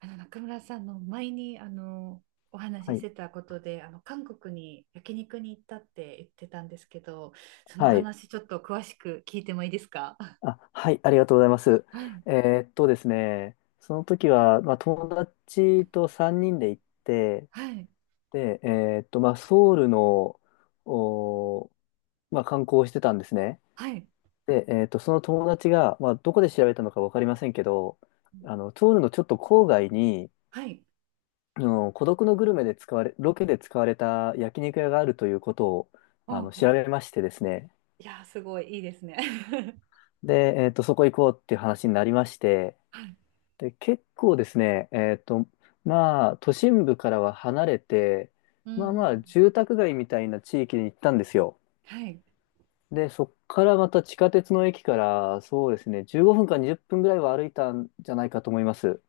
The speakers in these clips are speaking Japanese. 中村さんの前におは話ししい。てたことで韓国に焼肉に行ったって言ってたんですけど、そのはい。話ちょっと詳しく聞いてもいいですかあ。 あ、はい。ありがとうございます。はい。ですね、その時は、友達と3人で行って、はい。で、えーっと、まあ、ソウルの、おー、まあ、観光をしてたんですね。はい。で、その友達が、まあ、どこで調べたのか分かりませんけど、あの、ソウルのちょっと郊外に、はい。あの、孤独のグルメで使われ、ロケで使われた焼肉屋があるということを、あおうの、おう。調べましてですね、いやーすごいいいですね。 で、そこ行こうっていう話になりまして、はい。で、結構ですね、まあ、都心部からは離れて、うんまあうまあ、ん。住宅街みたいな地域に行ったんですよ。はい。で、そっからまた地下鉄の駅から、そうですね、15分か20分ぐらいは歩いたんじゃないかと思います。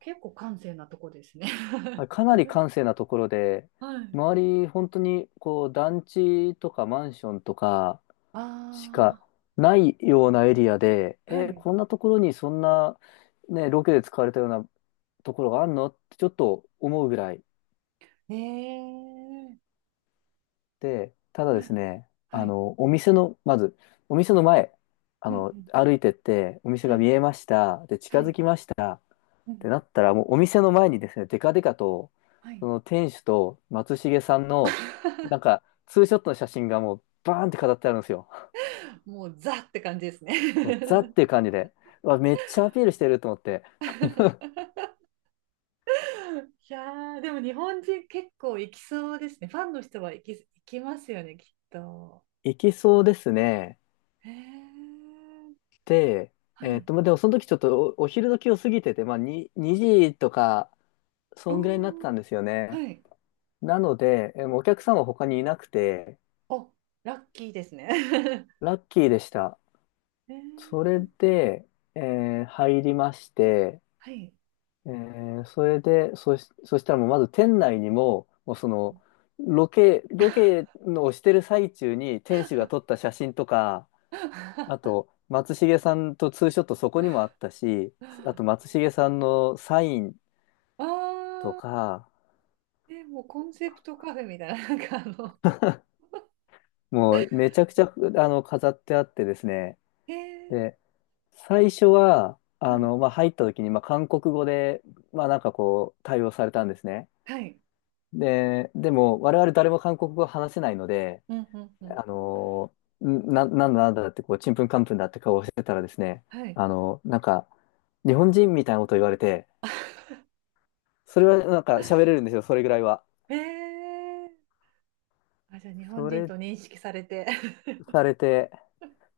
結構閑静なとこですね。 はい、かなり閑静なところで、はい。周り、本当に、こう、団地とかマンションとかしかあないようなエリアで、あ、ーはえーい。こんなところにそんな、ね、ロケで使われたようなところがあるのってちょっと思うぐらい。ええー。で、ただはですい。ね、はあい。の、お店の、まず、お店の前、あうんうの、ん。歩いてって、お店はが見い。えました、で、は近づい。きましたっうてなん。ったら、もうお店の前にですね、デカデカと、はそい。の店主と松重さんの、なんか、ツーショットの写真がもう、バーンって飾ってあるんですよ。もうザって感じですね。 もうザっ ていう感じで、うわ、めっちゃアピールしてると思って、いやでも日本人結構行きそうですね。ファンの人は行きますよね、きっと。いけそうですね。へえ。で、はい。まあ、でもその時ちょっとお昼時を過ぎてて、まあ、に2時とか、おそんぐらいになってー、たんですよね。はい。なので、えーお客さんは他にいなくて、お、ラッキーですね。ラッキーでした。へえ。それで、えー入りまして、はい。えーそれで、そしたらもうまず店内にも、もうその、ロケのをしてる最中に店主が撮った写真とか、あ あと、松重さんとツーショットそこにもあったし、あと松重さんのサインとあ、か、え、もうコンセプトカフェみたいな、なんかもうめちゃくちゃ、あの、飾ってあってですね、えー、で最初は、はあい、の、まあ、入った時に、まあ、韓国語で、まあ、なんかこう、対応されたんですね。はい、でも、我々誰も韓国語話せないので、うん、うん、うん、あの、なんだなんだって、こう、ちんぷんかんぷんだって顔をしてたらですね、はい、あの、なんか、日本人みたいなこと言われて、それはなんか喋れるんですよ、それぐらいは。えー、あ、じゃあ日本そ人れと認識されて。されて、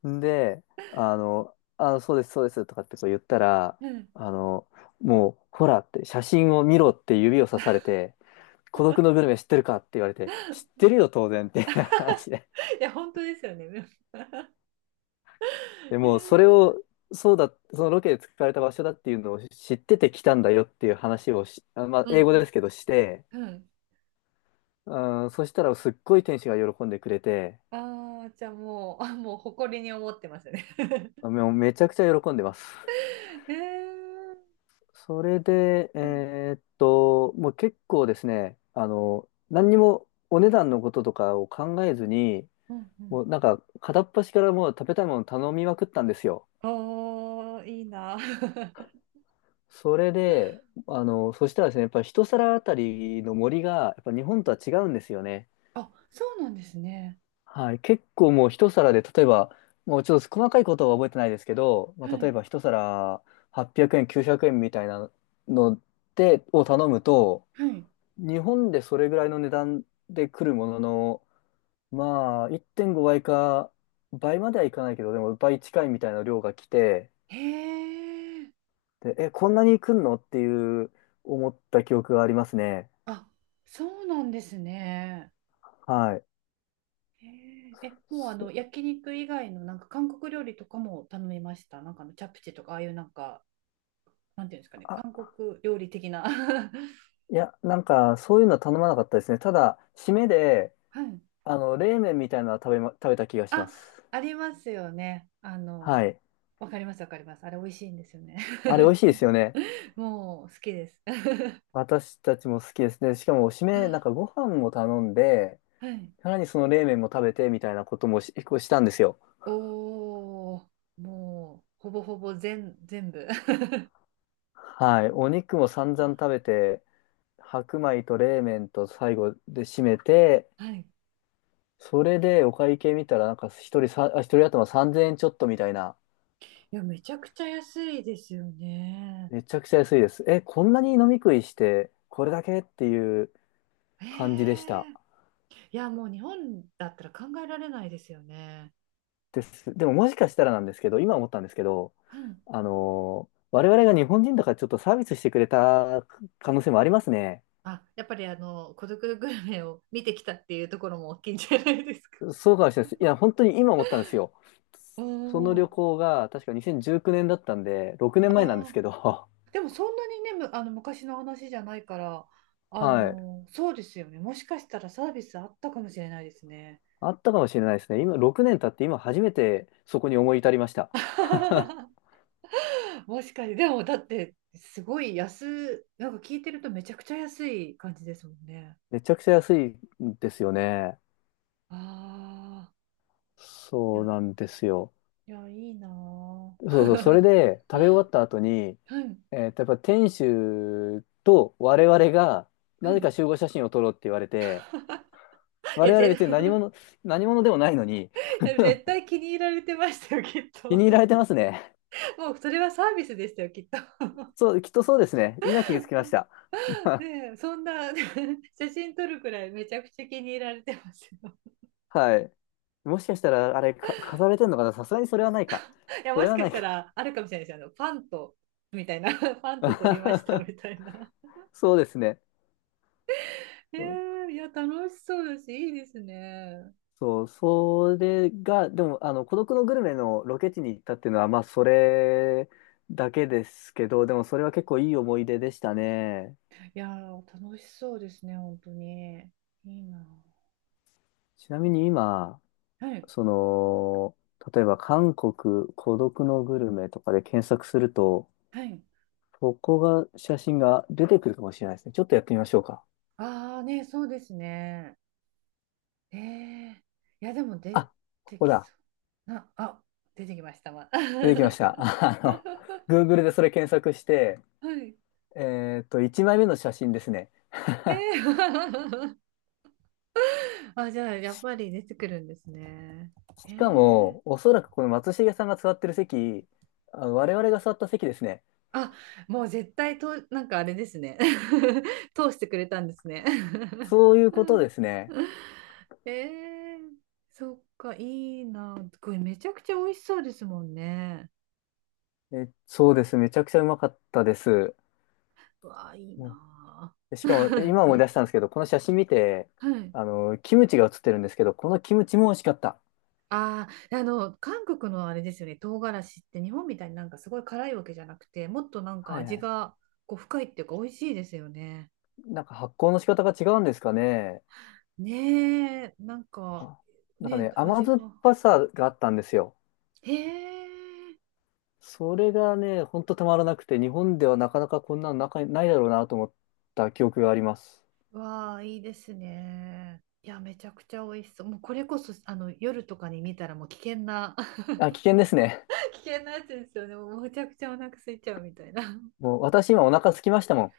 で、あの、あ、そうです、そうです、とかってこう言ったら、うん。あの、もう、ほらって、写真を見ろって指をさされて、孤独のグルメ知ってるかって言われて、知っ てるよ、当然っていう 話で。いや、本当ですよね。でも、それを、そうだ、そのロケで使われた場所だっていうのを知ってて来たんだよっていう話をし、あまあ、う英語でんすけどして、えー、うん。うん。うん、そしたらすっごい天使が喜んでくれて、ああ、じゃあもう、あ、もう誇りに思ってますね。もうめちゃくちゃ喜んでます。えー、それで、うん。もう結構ですね、あの、何にもお値段のこととかを考えずに、うんうん。もうなんか片っ端からもう食べたいもの頼みまくったんですよ。おー、いいな。それで、あの、そしたらですね、やっぱり一皿あたりの森が、やっぱ日本とは違うんですよね。あ、そうなんですね。はい。結構もう一皿で、例えば、もうちょっと細かいことは覚えてないですけど、まはあ、例い。えば一皿800円、900円みたいなので、を頼むと、はい。日本でそれぐらいの値段で来るものの、まあ、1.5倍か、倍まではいかないけど、でも倍近いみたいな量が来て、へえ。で、え、こんなに来んのっていう思った記憶がありますね。あ、そうなんですね。はい、へえ。え、もうあの、そ焼肉以外のなんか韓国料理とかも頼みました。なんかあの、チャプチェとか、ああいうなんか、なんていうんですかね、あ、韓国料理的な。いや、なんか、そういうのは頼まなかったですね。ただ、締めで、はい。あの、冷麺みたいなのは食べた気がしまあ、す。ありますよね。あはの、い。わかります、わかります。あれ美味しいんですよね。あれ、美味しいですよね。もう好きです。私たちも好きですね。しかも、締め、なんか、ご飯も頼んで、はい。さらにその冷麺も食べて、みたいなこともし、こうしたんですよ。おー、もうほぼほぼ全部。はい。お肉も散々食べて、白米と冷麺と最後で締めて、はい。それでお会計見たら、なんか、一人頭3000円ちょっとみたいな。いや、めちゃくちゃ安いですよね。めちゃくちゃ安いです。え、こんなに飲み食いして、これだけっていうえ感じでした。え、いや、もう日本だったら考えられないですよね。です。でももしかしたらなんですけど、今思ったんですけど、うん。あの、我々が日本人だからちょっとサービスしてくれた可能性もありますね。あ、やっぱりあの、孤独グルメを見てきたっていうところも大きいんじゃないですか。そうかもしれないです。いや、本当に今思ったんですよ。おそのー、旅行が確か2019年だったんで、6年前なんですあけど、ー、でもそんなにね、む、あの昔の話じゃないから、あはい。のー、そうですよね。もしかしたらサービスあったかもしれないですね。あったかもしれないですね。今、6年経って今初めてそこに思い至りました。もしかして、でもだって、すごい安、なんか聞いてるとめちゃくちゃ安い感じですもんね。めちゃくちゃ安いんですよね。ああ、いそうや、なんですよ。いや、いいなぁ。そうそう、それ で食べ終わった後に、はい、えーと、やっぱ店主と我々が、はなぜい。か集合写真を撮ろうって言われて、いや、我々ぜ、別に何 者、何者でもないのに、絶対気に入られてましたよ、きっ気と。に入られて ますね。もうそれはサービスでしたよ、きっと。そう、きっとそうですね。今気がつきました。ねえ、そんな 写真撮るくらいめちゃくちゃ気に入られてますよ。はい。もしかしたら、あれ、か、飾られてんのかな、さすがにそれはないか。いや、そもれしはかなしいたか。らあるかもしれないですよ。あの、パンと、みたいな、パンと撮りましたみた いな。そうですね。ねえー、いや、楽しそうだし、いいですね。そう、それが、でも、あの、孤独のグルメのロケ地に行ったっていうのは、まあ、それだけですけど、でも、それは結構いい思い出でしたね。いやー、楽しそうですね、本当に。いいな。ちなみに今、はい、その、例えば、韓国孤独のグルメとかで検索すると、はい。ここが、写真が出てくるかもしれないですね。ちょっとやってみましょうか。ああ、ね、そうですね。ええ、いや、でも出あ、こてこきだ。そう。な、あ、出てきましたわ。出てきましはた。あの、Google でそれ検索して、い。1枚目の写真ですね。え え あ、じゃあ、やっぱり出てくるんですね。えしかー、も、おそらくこの松重さんが座ってる席、あ我々が座った席ですね。あ、もう絶対と、なんかあれですね。通してくれたんですね。そういうことですね。えー、そっか、いいな。これめちゃくちゃ美味しそうですもんね。え、そうです。めちゃくちゃうまかったです。うわあ、いいもな。うしかも、今思い出し たんですけど、この写真見て、はい。あの、キムチが写ってるんですけど、このキムチも美味しかった。ああ、あの、韓国のあれですよね、唐辛子って日本みたいになんかすごい辛いわけじゃなくて、もっとなんかはいは味い。がこう深いっていうか美味しいですよね。なんか発酵の仕方が違うんですかね。ねえ、なんか、あ、なんかね、ね、甘味が。酸っぱさがあったんですよ。へえ、それがね、ほんとたまらなくて、日本ではなかなかこんなのなかないだろうなと思った記憶があります。わあ、いいですね。いや、めちゃくちゃ美味しそう。もうこれこそ、あの、夜とかに見たらもう危険な、あ、危険ですね。危険なやつですよね。もうむちゃくちゃお腹空いちゃうみたいな。もう私今お腹空きましたもん。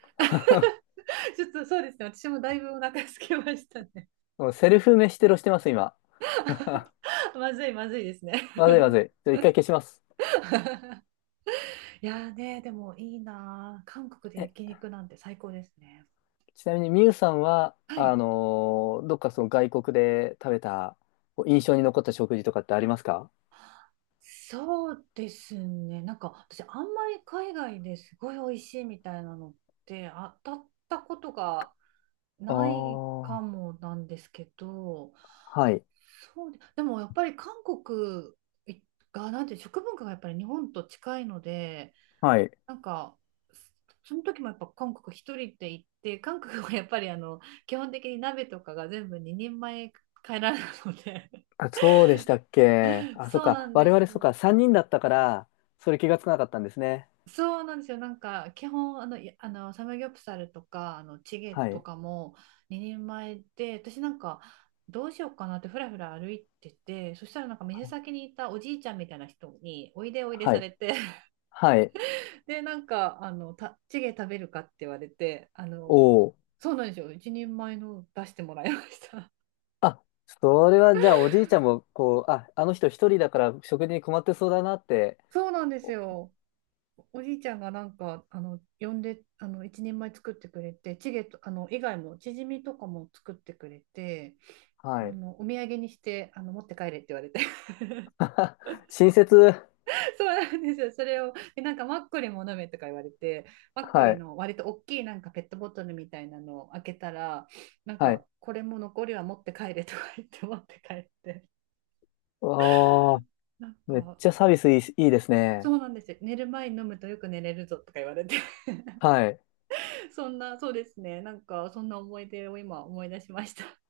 ちょっとそうですね。私もだいぶお腹空きましたね。もうセルフ飯テロしてます、今。まずい、まずいですね。まずい、ま ずい。ちょっと一回消します。いやーね、でもいいなあ。韓国でえ、焼肉なんて最高ですね。ちなみにみゆさんは、はあい。のーどっかその外国で食べた、こう印象に残った食事とかってありますか？そうですね。なんか私あんまり海外ですごい美味しいみたいなのって当たったことがあないかあー、もなんですけど、はい。そうで、でもやっぱり韓国がなんて食文化がやっぱり日本と近いので、はい。なんかその時もやっぱ韓国一人で行って、韓国はやっぱりあの基本的に鍋とかが全部2人前帰らないので、あ、そうでしたっけ。あ、そっそうなか。んで我す々そっよ。か。3人だったから、それ気がつかなかったんですね。そうなんですよ。なんか、基本、あの、い、あの、サムギョプサルとか、あの、チゲはとい。かも2人前で、私なんか、どうしようかなってふらふら歩いてて、そしたらなんか店はい。先にいたおじいちゃんみたいな人に、おいでおいではさい。れて、はいで、なんか、あの、た、チゲ食べるかって言われて、あの、おそうなんですよ。一人前の出してもらいました。あ、それはじゃあおじいちゃんも、こう、あ、あの人一人だから食事に困ってそうだなって、そうなんですよ。おじいちゃんがなんかあの呼んであの一人前作ってくれてチゲとあの以外もチヂミとかも作ってくれて、あはい。のお土産にしてあの持って帰れって言われて 親切、そうなんですよ。それをでなんかマッコリも飲めとか言われて、マッコはリい、の割と大きいなんかペットボトルみたいなのを開けたらなんはかい。これも残りは持って帰れとか言って 持って帰って、ああ、なんめっかちゃサービスいい、いいですそね。うなんですよ、寝る前に飲むとよく寝れるぞとか言われて はい。そんな、そうですね、なんかそんな思い出を今思い出しました。